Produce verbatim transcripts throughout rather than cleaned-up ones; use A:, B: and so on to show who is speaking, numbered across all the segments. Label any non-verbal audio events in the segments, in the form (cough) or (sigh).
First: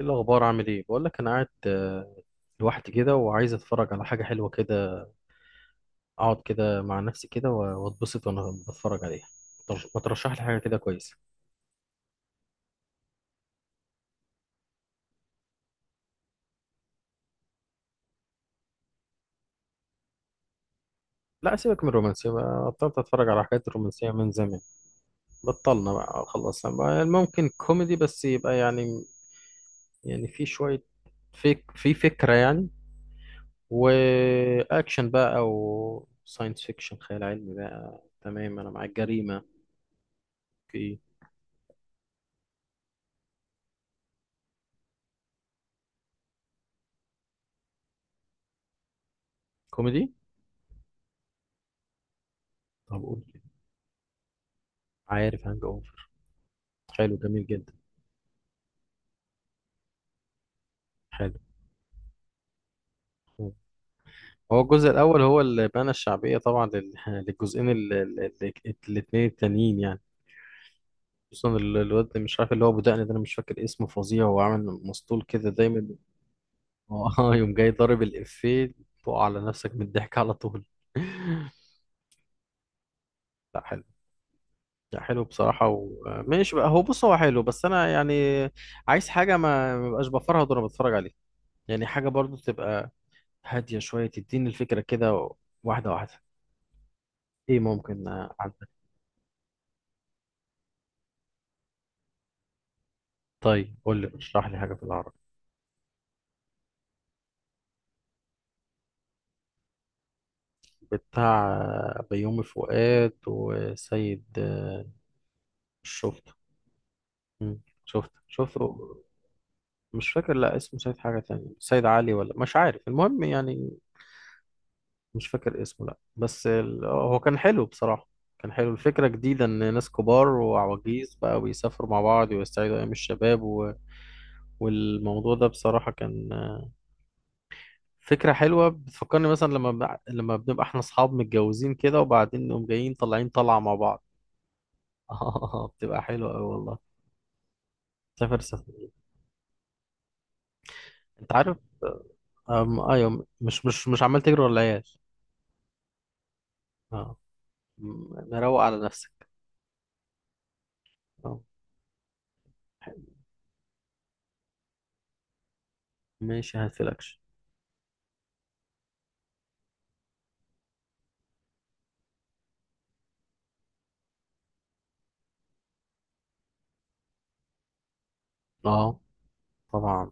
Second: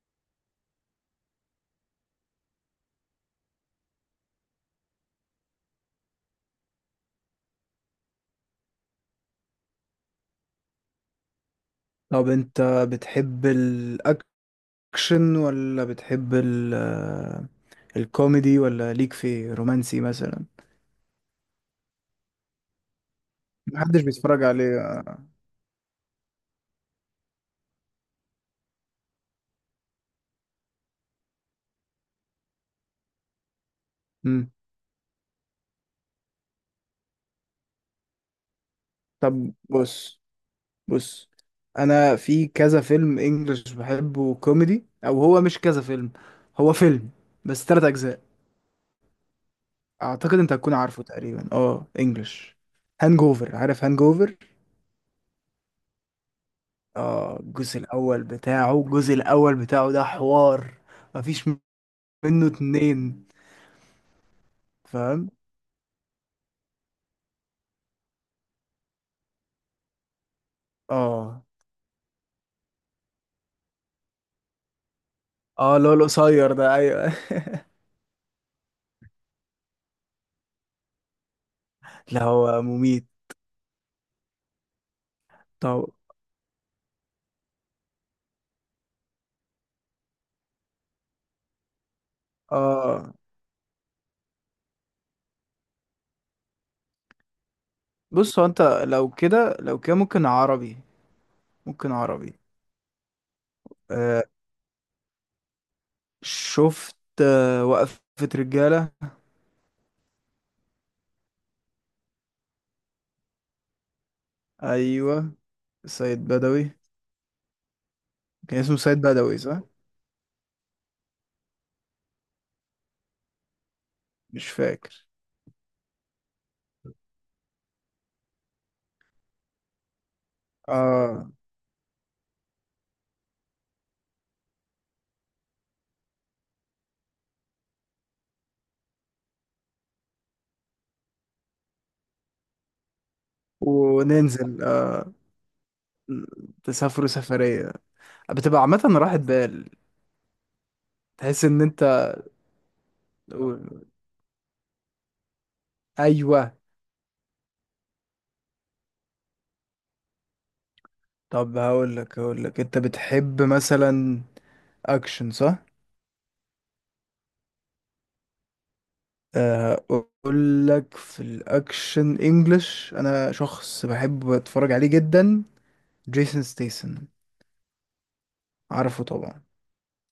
A: ايه الاخبار؟ عامل ايه؟ بقول لك انا قاعد آه، لوحدي كده وعايز اتفرج على حاجه حلوه كده، اقعد كده مع نفسي كده و- واتبسط وانا بتفرج عليها. طب ما ترشح لي حاجه كده كويسه.
B: طب انت بتحب الاكشن، ولا بتحب ال آه، الكوميدي، ولا ليك في رومانسي مثلا؟
A: لا، سيبك من الرومانسيه بقى، بطلت اتفرج على حاجات
B: محدش
A: الرومانسيه من
B: بيتفرج
A: زمان.
B: عليه.
A: بطلنا بقى، خلصنا بقى. ممكن كوميدي بس يبقى يعني، يعني في شويه، فيك في فكره يعني،
B: امم
A: واكشن بقى او ساينس فيكشن، خيال علمي بقى. تمام، انا معاك. جريمه.
B: طب بص.
A: اوكي.
B: بص، انا في كذا فيلم انجلش بحبه كوميدي، او هو مش كذا فيلم، هو فيلم بس تلات اجزاء.
A: كوميدي.
B: اعتقد انت هتكون عارفه تقريبا، اه انجلش.
A: طب قول.
B: هانجوفر، عارف هانجوفر؟
A: عارف هانج اوفر، حلو،
B: اه،
A: جميل جدا.
B: الجزء الاول بتاعه، الجزء الاول بتاعه ده حوار،
A: حلو.
B: مفيش منه اتنين.
A: مم. هو الجزء الأول
B: فاهم؟
A: هو اللي بنى الشعبية طبعا لل- (laughs) للجزئين ال- ال- ال- الاتنين التانيين يعني.
B: اه.
A: خصوصا ال- الواد اللي مش عارف، اللي هو أبو دقن ده، أنا مش فاكر اسمه، فظيع وعامل مسطول كده
B: اه،
A: دايما.
B: اللي هو القصير ده،
A: (laughs)
B: ايوه.
A: اه، يوم جاي
B: (laughs)
A: ضارب الإفيه تقع على نفسك من الضحك على طول. (laughs)
B: لا، هو مميت.
A: لا حلو، لا حلو بصراحة.
B: طب.
A: وماشي بقى، هو بص، هو حلو بس أنا يعني عايز حاجة ما ما بقاش بفرهد وأنا بتفرج عليه. يعني حاجة برضو تبقى
B: اه
A: هادية شوية، تديني الفكرة كده، واحدة واحدة. ايه، ممكن آه،
B: بص، هو انت
A: عندك؟
B: لو كده، لو كده ممكن عربي، ممكن عربي.
A: طيب قول لي،
B: آه
A: اشرح لي حاجة في العربي.
B: شفت، آه وقفة رجالة.
A: بتاع آه، بيومي فؤاد وسيد آه،
B: ايوه، سيد
A: شفته.
B: بدوي.
A: مم، شفته شفته.
B: كان اسمه سيد بدوي صح؟
A: مش فاكر، لا، اسمه سيد حاجة تانية، سيد علي ولا مش عارف، المهم يعني.
B: مش فاكر.
A: مش فاكر اسمه، لا، بس ال- هو كان حلو بصراحة. كان حلو، الفكرة جديدة، إن ناس كبار وعواجيز
B: اه،
A: بقى بيسافروا مع بعض ويستعيدوا أيام الشباب و... والموضوع ده بصراحة كان فكرة حلوة، بتفكرني مثلا لما بع- لما بنبقى احنا اصحاب متجوزين كده وبعدين نقوم جايين طالعين طلعة مع بعض.
B: وننزل
A: (laughs)
B: آه
A: اه، بتبقى حلوة أوي والله.
B: تسافروا سفرية.
A: سافر
B: بتبقى عامة
A: سفرية،
B: راحة بال،
A: انت
B: تحس
A: عارف.
B: ان انت.
A: أم... ايوه، مش مش مش عمال تجري ورا العيال.
B: ايوه.
A: اه. م- مروق على نفسك. اه.
B: طب، هقول لك هقول لك انت بتحب مثلا اكشن، صح؟
A: ماشي، هاتفلكش.
B: آه، اقول لك في الاكشن انجلش، انا شخص بحب اتفرج عليه جدا. جيسون ستيسن،
A: اه،
B: عارفه طبعا.
A: طبعا.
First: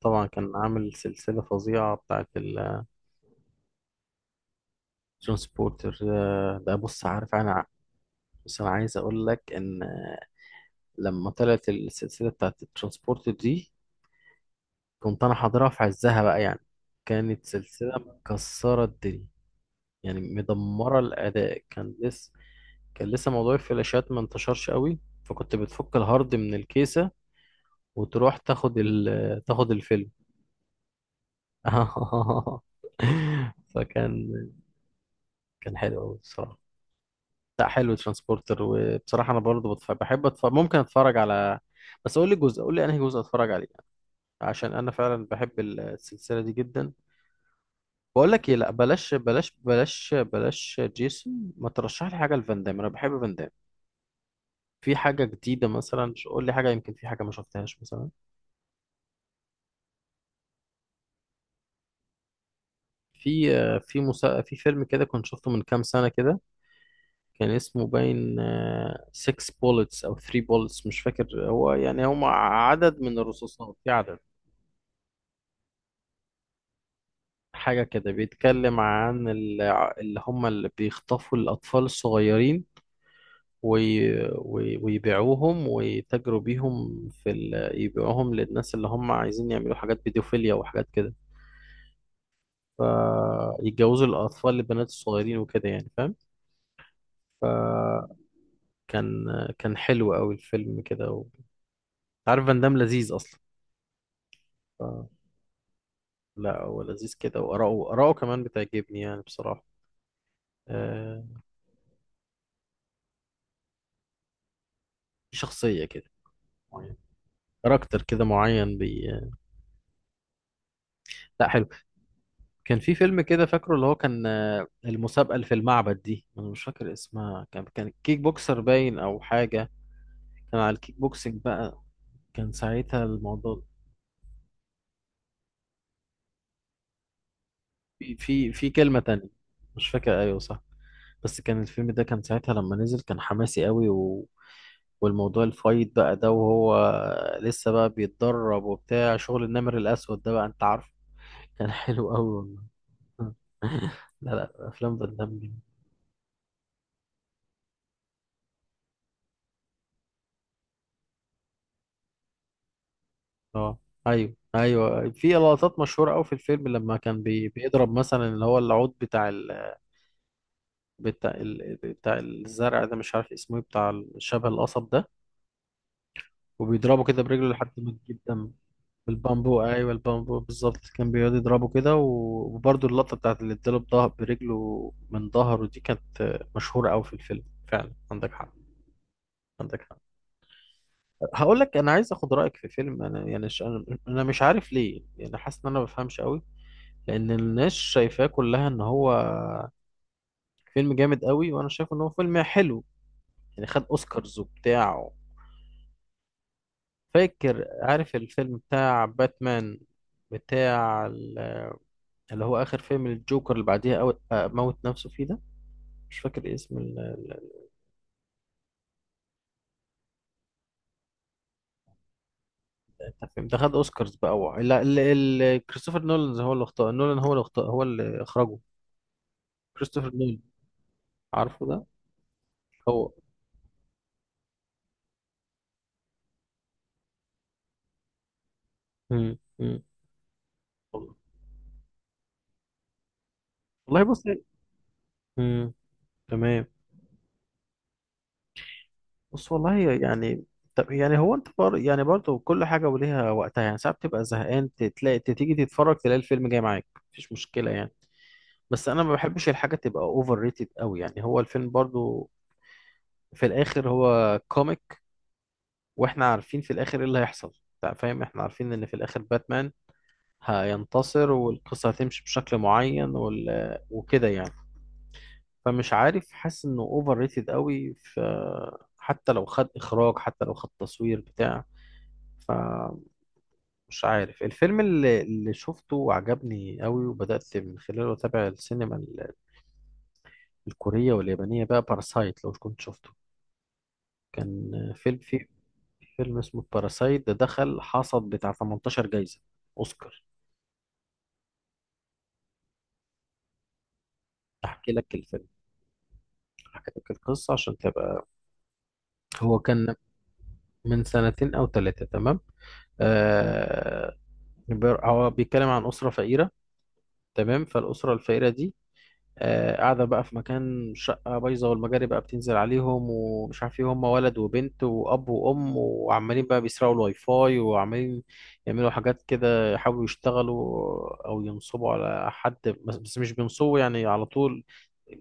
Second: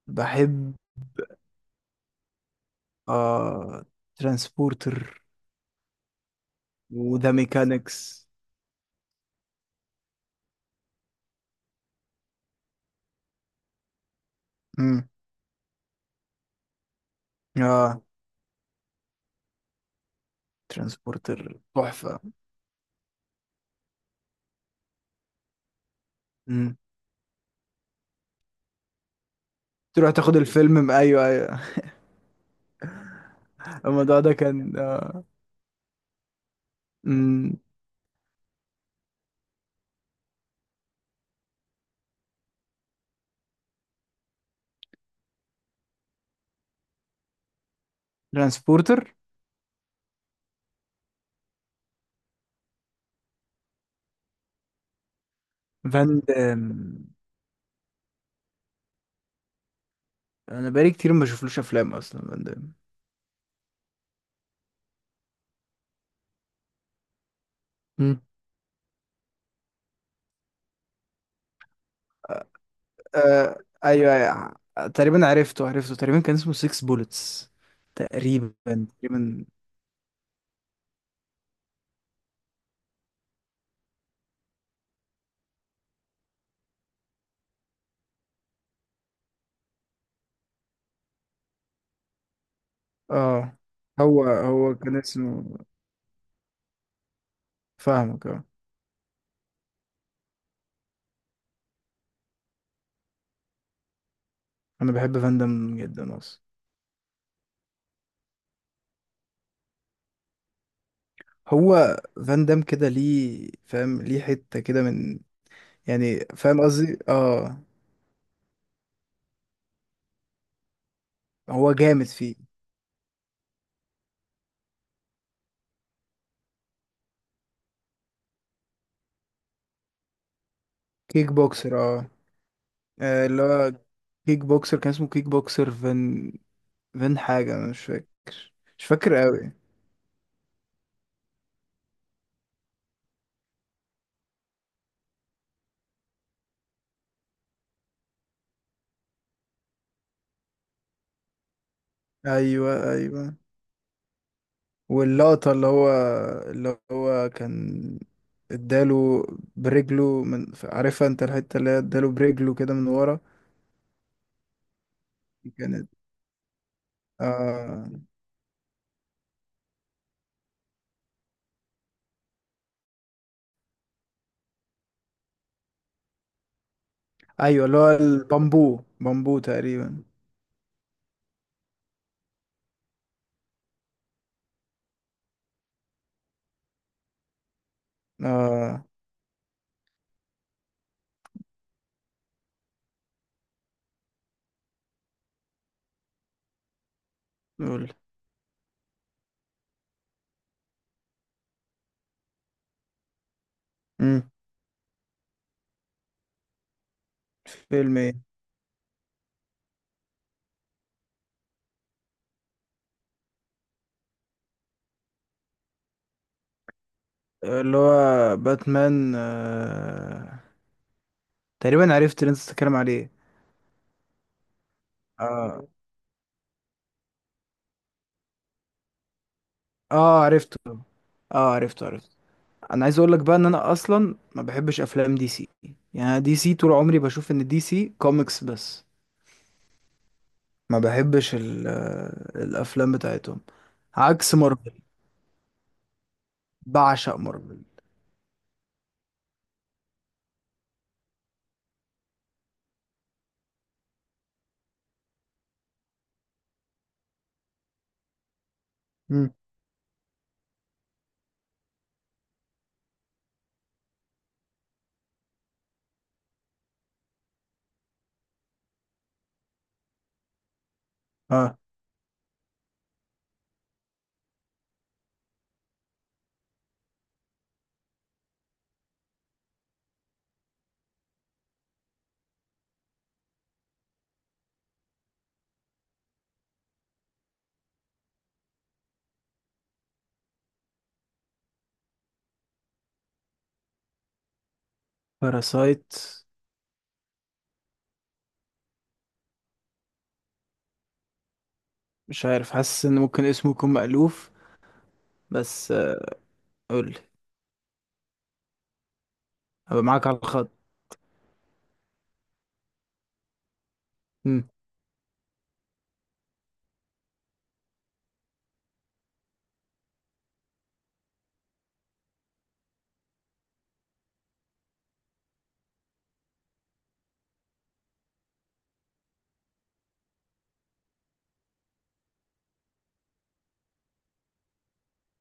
A: طبعا كان
B: بحب.
A: عامل سلسلة فظيعة بتاعت الجون.
B: آه ترانسبورتر،
A: سبورتر. ده بص،
B: وذا
A: عارف انا،
B: ميكانكس.
A: بس انا عايز اقول لك ان لما طلعت السلسلة بتاعت الترانسبورتر دي،
B: امم
A: كنت انا حاضرها في عزها بقى يعني، كانت سلسله
B: اه،
A: مكسره الدنيا يعني، مدمره.
B: ترانسبورتر
A: الاداء كان
B: تحفة.
A: لسه، كان لسه موضوع الفلاشات ما انتشرش قوي، فكنت بتفك الهارد من
B: امم
A: الكيسه وتروح تاخد ال... تاخد الفيلم.
B: تروح تاخد الفيلم، ايوه ايوه.
A: (laughs)
B: (laughs) الموضوع
A: فكان،
B: ده كان آه.
A: كان حلو قوي بصراحه.
B: امم
A: لا حلو ترانسبورتر، وبصراحه انا برضو بتف... بحب أتف... ممكن اتفرج على، بس قول لي جزء، قول لي انهي جزء اتفرج عليه، عشان انا فعلا بحب السلسله دي جدا. بقول لك ايه، لا بلاش
B: ترانسبورتر.
A: بلاش بلاش بلاش جيسون، ما ترشح لي حاجه لفان دام، انا بحب فان دام. في حاجه جديده مثلا؟
B: فان
A: ش- قول لي
B: دام،
A: حاجه، يمكن في حاجه ما شفتهاش مثلا.
B: انا بقالي كتير ما بشوفلوش افلام اصلا، فان
A: في آه، في مسا... في فيلم كده كنت شفته من كام سنه كده، كان اسمه
B: دام.
A: باين ستة بولتس او تلاته بولتس، مش فاكر، هو يعني هم عدد من
B: آه
A: الرصاصات في
B: ايوه،
A: عدد.
B: أيوة. تقريبا عرفته عرفته، تقريبا كان اسمه ست بولتس.
A: حاجه كده
B: تقريبا
A: بيتكلم عن
B: تقريبا.
A: ال- اللي هم اللي بيخطفوا الاطفال الصغيرين وي... وي... ويبيعوهم، ويتاجروا بيهم في ال... يبيعوهم للناس اللي هم عايزين يعملوا حاجات بيدوفيليا وحاجات كده،
B: اه،
A: فيتجوزوا
B: هو
A: الأطفال
B: هو
A: البنات
B: كان
A: الصغيرين
B: اسمه.
A: وكده، يعني فاهم. فكان،
B: فاهمك، اه.
A: كان حلو قوي الفيلم كده و... عارف فان دام لذيذ أصلا، ف...
B: انا بحب فاندم جدا اصلا.
A: لا هو لذيذ كده، وآراءه، آراءه كمان بتعجبني يعني بصراحة. آه...
B: هو فاندم كده ليه، فاهم ليه؟ حتة كده من،
A: شخصية كده
B: يعني فاهم
A: معينة،
B: قصدي؟ اه.
A: كاركتر كده معين بي... لا حلو.
B: هو جامد فيه.
A: كان في فيلم كده فاكره، اللي هو كان آه، المسابقة اللي في المعبد دي، انا مش فاكر اسمها، كان كان كيك بوكسر باين او حاجة، كان على الكيك
B: كيك
A: بوكسنج
B: بوكسر،
A: بقى،
B: اه.
A: كان ساعتها
B: آه، اللي
A: الموضوع.
B: هو كيك بوكسر، كان اسمه كيك بوكسر فان. فان حاجة، انا مش
A: في في
B: فاكر،
A: في
B: مش
A: كلمة
B: فاكر
A: تانية
B: قوي.
A: مش فاكر، ايوه صح، بس كان الفيلم ده كان ساعتها لما نزل كان حماسي قوي و... والموضوع الفايت بقى ده، وهو لسه بقى بيتدرب وبتاع شغل النمر الأسود ده بقى، انت عارف. (laughs) كان حلو قوي والله.
B: ايوه ايوه.
A: (laughs) لا لا، افلام فان
B: واللقطة
A: دام.
B: اللي هو اللي هو كان اداله برجله، من عارفها انت الحتة اللي هي اداله برجله كده من ورا.
A: اه، ايوه ايوه، في لقطات
B: كانت.
A: مشهوره قوي في الفيلم، لما كان بي
B: آه
A: بيضرب مثلا اللي هو العود بتاع ال... بتاع ال... بتاع الزرع ده، مش عارف اسمه ايه، بتاع شبه القصب ده، وبيضربه كده برجله
B: ايوه،
A: لحد
B: اللي
A: ما
B: هو
A: تجيب دم.
B: البامبو بامبو
A: بالبامبو، ايوه
B: تقريبا.
A: البامبو بالظبط، كان بيقعد يضربه كده و- وبرضه اللقطه بتاعت اللي اداله بظهر برجله من ظهره دي، كانت مشهوره قوي في الفيلم فعلا. عندك حق،
B: اه.
A: عندك حق. هقول لك، انا عايز اخد رايك في فيلم، انا يعني ش... انا أنا مش عارف ليه، يعني حاسس ان انا ما بفهمش قوي، لان الناس
B: قول.
A: شايفاه كلها ان هو فيلم جامد قوي، وانا شايف ان هو فيلم حلو يعني، خد
B: امم
A: اوسكارز وبتاع. فاكر،
B: فيلم
A: عارف
B: ايه؟
A: الفيلم بتاع باتمان، بتاع ال- اللي هو اخر فيلم الجوكر اللي بعديها أو آه، موت نفسه فيه ده، مش فاكر اسم ال- ال-
B: اللي هو باتمان آه... تقريبا عرفت اللي انت بتتكلم عليه.
A: ال- الفيلم ده. خد اوسكارز بقى، هو لا ال-
B: اه.
A: ال- كريستوفر نولان هو اللي اختار، نولان هو اللي اختار، هو اللي اخرجه، كريستوفر
B: اه،
A: نولان،
B: عرفته. اه،
A: عارفه
B: عرفته
A: ده.
B: عرفته. انا عايز
A: هو.
B: اقول لك بقى ان انا اصلا ما بحبش افلام دي سي. يعني أنا دي سي طول عمري بشوف ان دي سي كوميكس بس.
A: مم. مم.
B: ما بحبش ال- آه، الافلام بتاعتهم.
A: والله بص.
B: عكس مارفل.
A: مم. تمام.
B: بعشق مارفل.
A: بص والله يعني، طب يعني هو انت بر... يعني برضه كل حاجه وليها وقتها، يعني ساعات بتبقى زهقان تلاقي تيجي تتفرج تلاقي الفيلم جاي معاك، مفيش مشكله يعني، بس انا ما
B: مم.
A: بحبش الحاجه تبقى اوفر ريتد قوي. يعني هو الفيلم برضه في الاخر هو كوميك، واحنا عارفين في الاخر ايه اللي هيحصل، انت فاهم. احنا عارفين ان في الاخر باتمان هينتصر،
B: اه،
A: والقصه هتمشي بشكل معين وال... وكده يعني. فمش عارف، حاسس انه اوفر ريتد قوي ف... حتى لو خد اخراج، حتى لو خد تصوير بتاع، فمش عارف. الفيلم اللي, اللي شفته وعجبني قوي وبدأت من خلاله أتابع السينما ال- الكورية واليابانية بقى، باراسايت، لو كنت شفته. كان فيلم، في
B: باراسايت.
A: في فيلم اسمه باراسايت، ده دخل حصد بتاع تمنتاشر جايزة أوسكار.
B: مش عارف، حاسس ان ممكن اسمه يكون مألوف.
A: أحكي لك الفيلم،
B: بس، آه، قول
A: أحكي
B: لي.
A: لك القصة عشان تبقى. هو
B: هبقى
A: كان
B: معاك على الخط.
A: من سنتين أو ثلاثة، تمام. آه.
B: مم.
A: بير- هو بيتكلم عن أسرة فقيرة، تمام. فالأسرة الفقيرة دي آه، قاعدة بقى في مكان، شقة بايظة، والمجاري بقى بتنزل عليهم ومش عارف ايه. هما ولد وبنت وأب وأم، وعمالين بقى بيسرقوا الواي فاي، وعمالين يعملوا حاجات كده يحاولوا يشتغلوا أو ينصبوا على حد، بس بس مش بينصبوا يعني على طول،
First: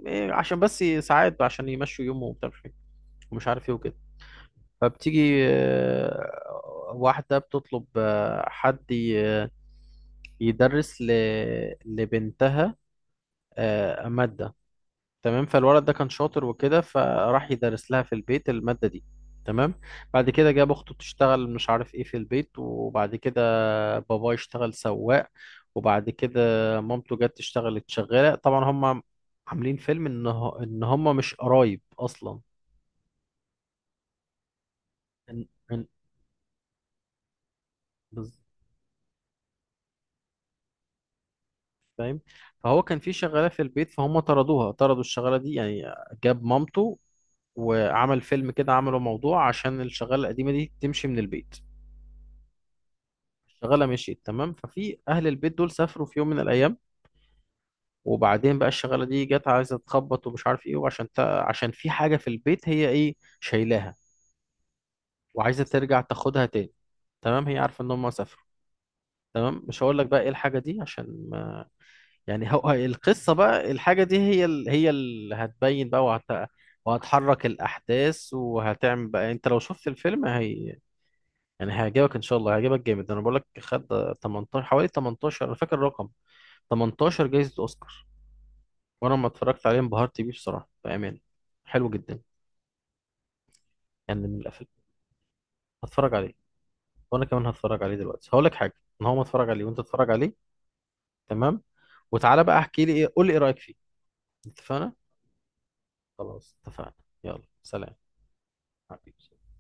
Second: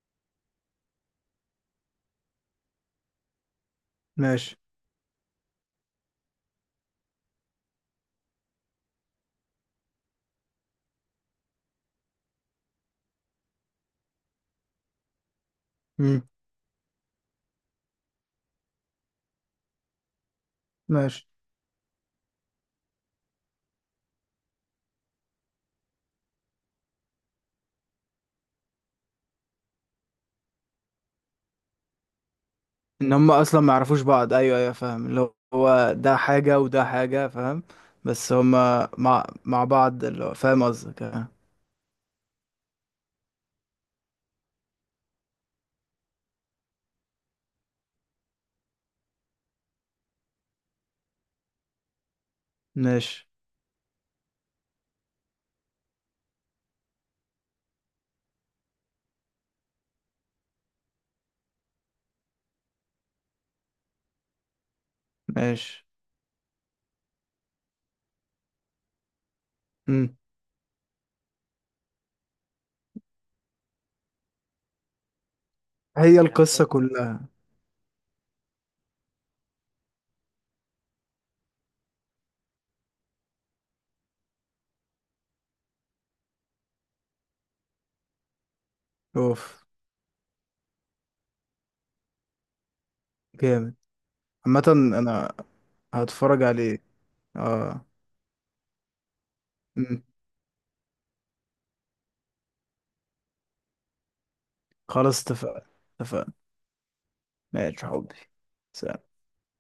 A: إيه، عشان بس ساعات عشان يمشوا يومهم وبتاع مش عارف إيه ومش عارف ايه وكده.
B: ماشي.
A: فبتيجي آه، واحدة بتطلب آه، حد ي- يدرس ل- لبنتها آه، مادة، تمام. فالولد ده كان
B: مم.
A: شاطر وكده، فراح يدرس لها في البيت المادة دي. تمام. بعد كده جاب اخته
B: ماشي.
A: تشتغل مش عارف ايه في البيت، وبعد كده باباه يشتغل سواق، وبعد كده مامته جت تشتغلت شغالة. طبعا هم عاملين فيلم ان هو- ان هم مش قرايب اصلا.
B: ان هم اصلا ما يعرفوش بعض، ايوه ايوه، فاهم، اللي
A: إن... إن...
B: هو ده حاجه وده حاجه، فاهم. بس
A: بز-
B: هم مع مع بعض، اللي هو فاهم قصدك، آه.
A: فاهم. فهو كان في شغالة في البيت، فهم طردوها، طردوا الشغالة دي يعني، جاب مامته وعمل فيلم كده، عملوا موضوع عشان الشغالة القديمة دي تمشي من البيت.
B: ماشي
A: الشغاله مشيت، تمام. ففي اهل البيت دول سافروا في يوم من الايام، وبعدين بقى الشغاله دي جت عايزه تخبط ومش عارف ايه، وعشان تا... عشان في حاجه في البيت هي ايه، شايلاها وعايزه
B: ماشي.
A: ترجع تاخدها تاني. تمام. هي عارفه ان هم سافروا، تمام. مش هقول لك
B: مم.
A: بقى ايه الحاجه دي عشان ما... (laughs) يعني هو القصه بقى، الحاجه دي هي ال... هي اللي هتبين بقى،
B: هي
A: وهت...
B: القصة كلها.
A: وهتحرك الاحداث وهتعمل بقى يعني. انت لو شفت الفيلم هي يعني هيعجبك ان شاء الله، هيعجبك جامد. انا بقول لك، خد تمنتاشر، حوالي تمنتاشر، انا فاكر الرقم تمنتاشر جايزة أوسكار. وأنا لما
B: اوف.
A: اتفرجت عليه انبهرت بيه بصراحة، بأمان، حلو جدا،
B: جامد.
A: يعني من
B: عامة،
A: الأفلام.
B: انا
A: هتفرج عليه.
B: هتفرج عليه.
A: وأنا كمان هتفرج
B: اه.
A: عليه دلوقتي، هقول لك حاجة، إن هو ما اتفرج عليه وأنت
B: مم.
A: اتفرج عليه، تمام، وتعالى بقى احكي لي إيه، قول لي إيه رأيك فيه. اتفقنا؟
B: خلاص اتفقنا، اتفقنا.
A: خلاص اتفقنا. يلا
B: ماشي يا
A: سلام.
B: حبي. سلام.
A: حبيبي.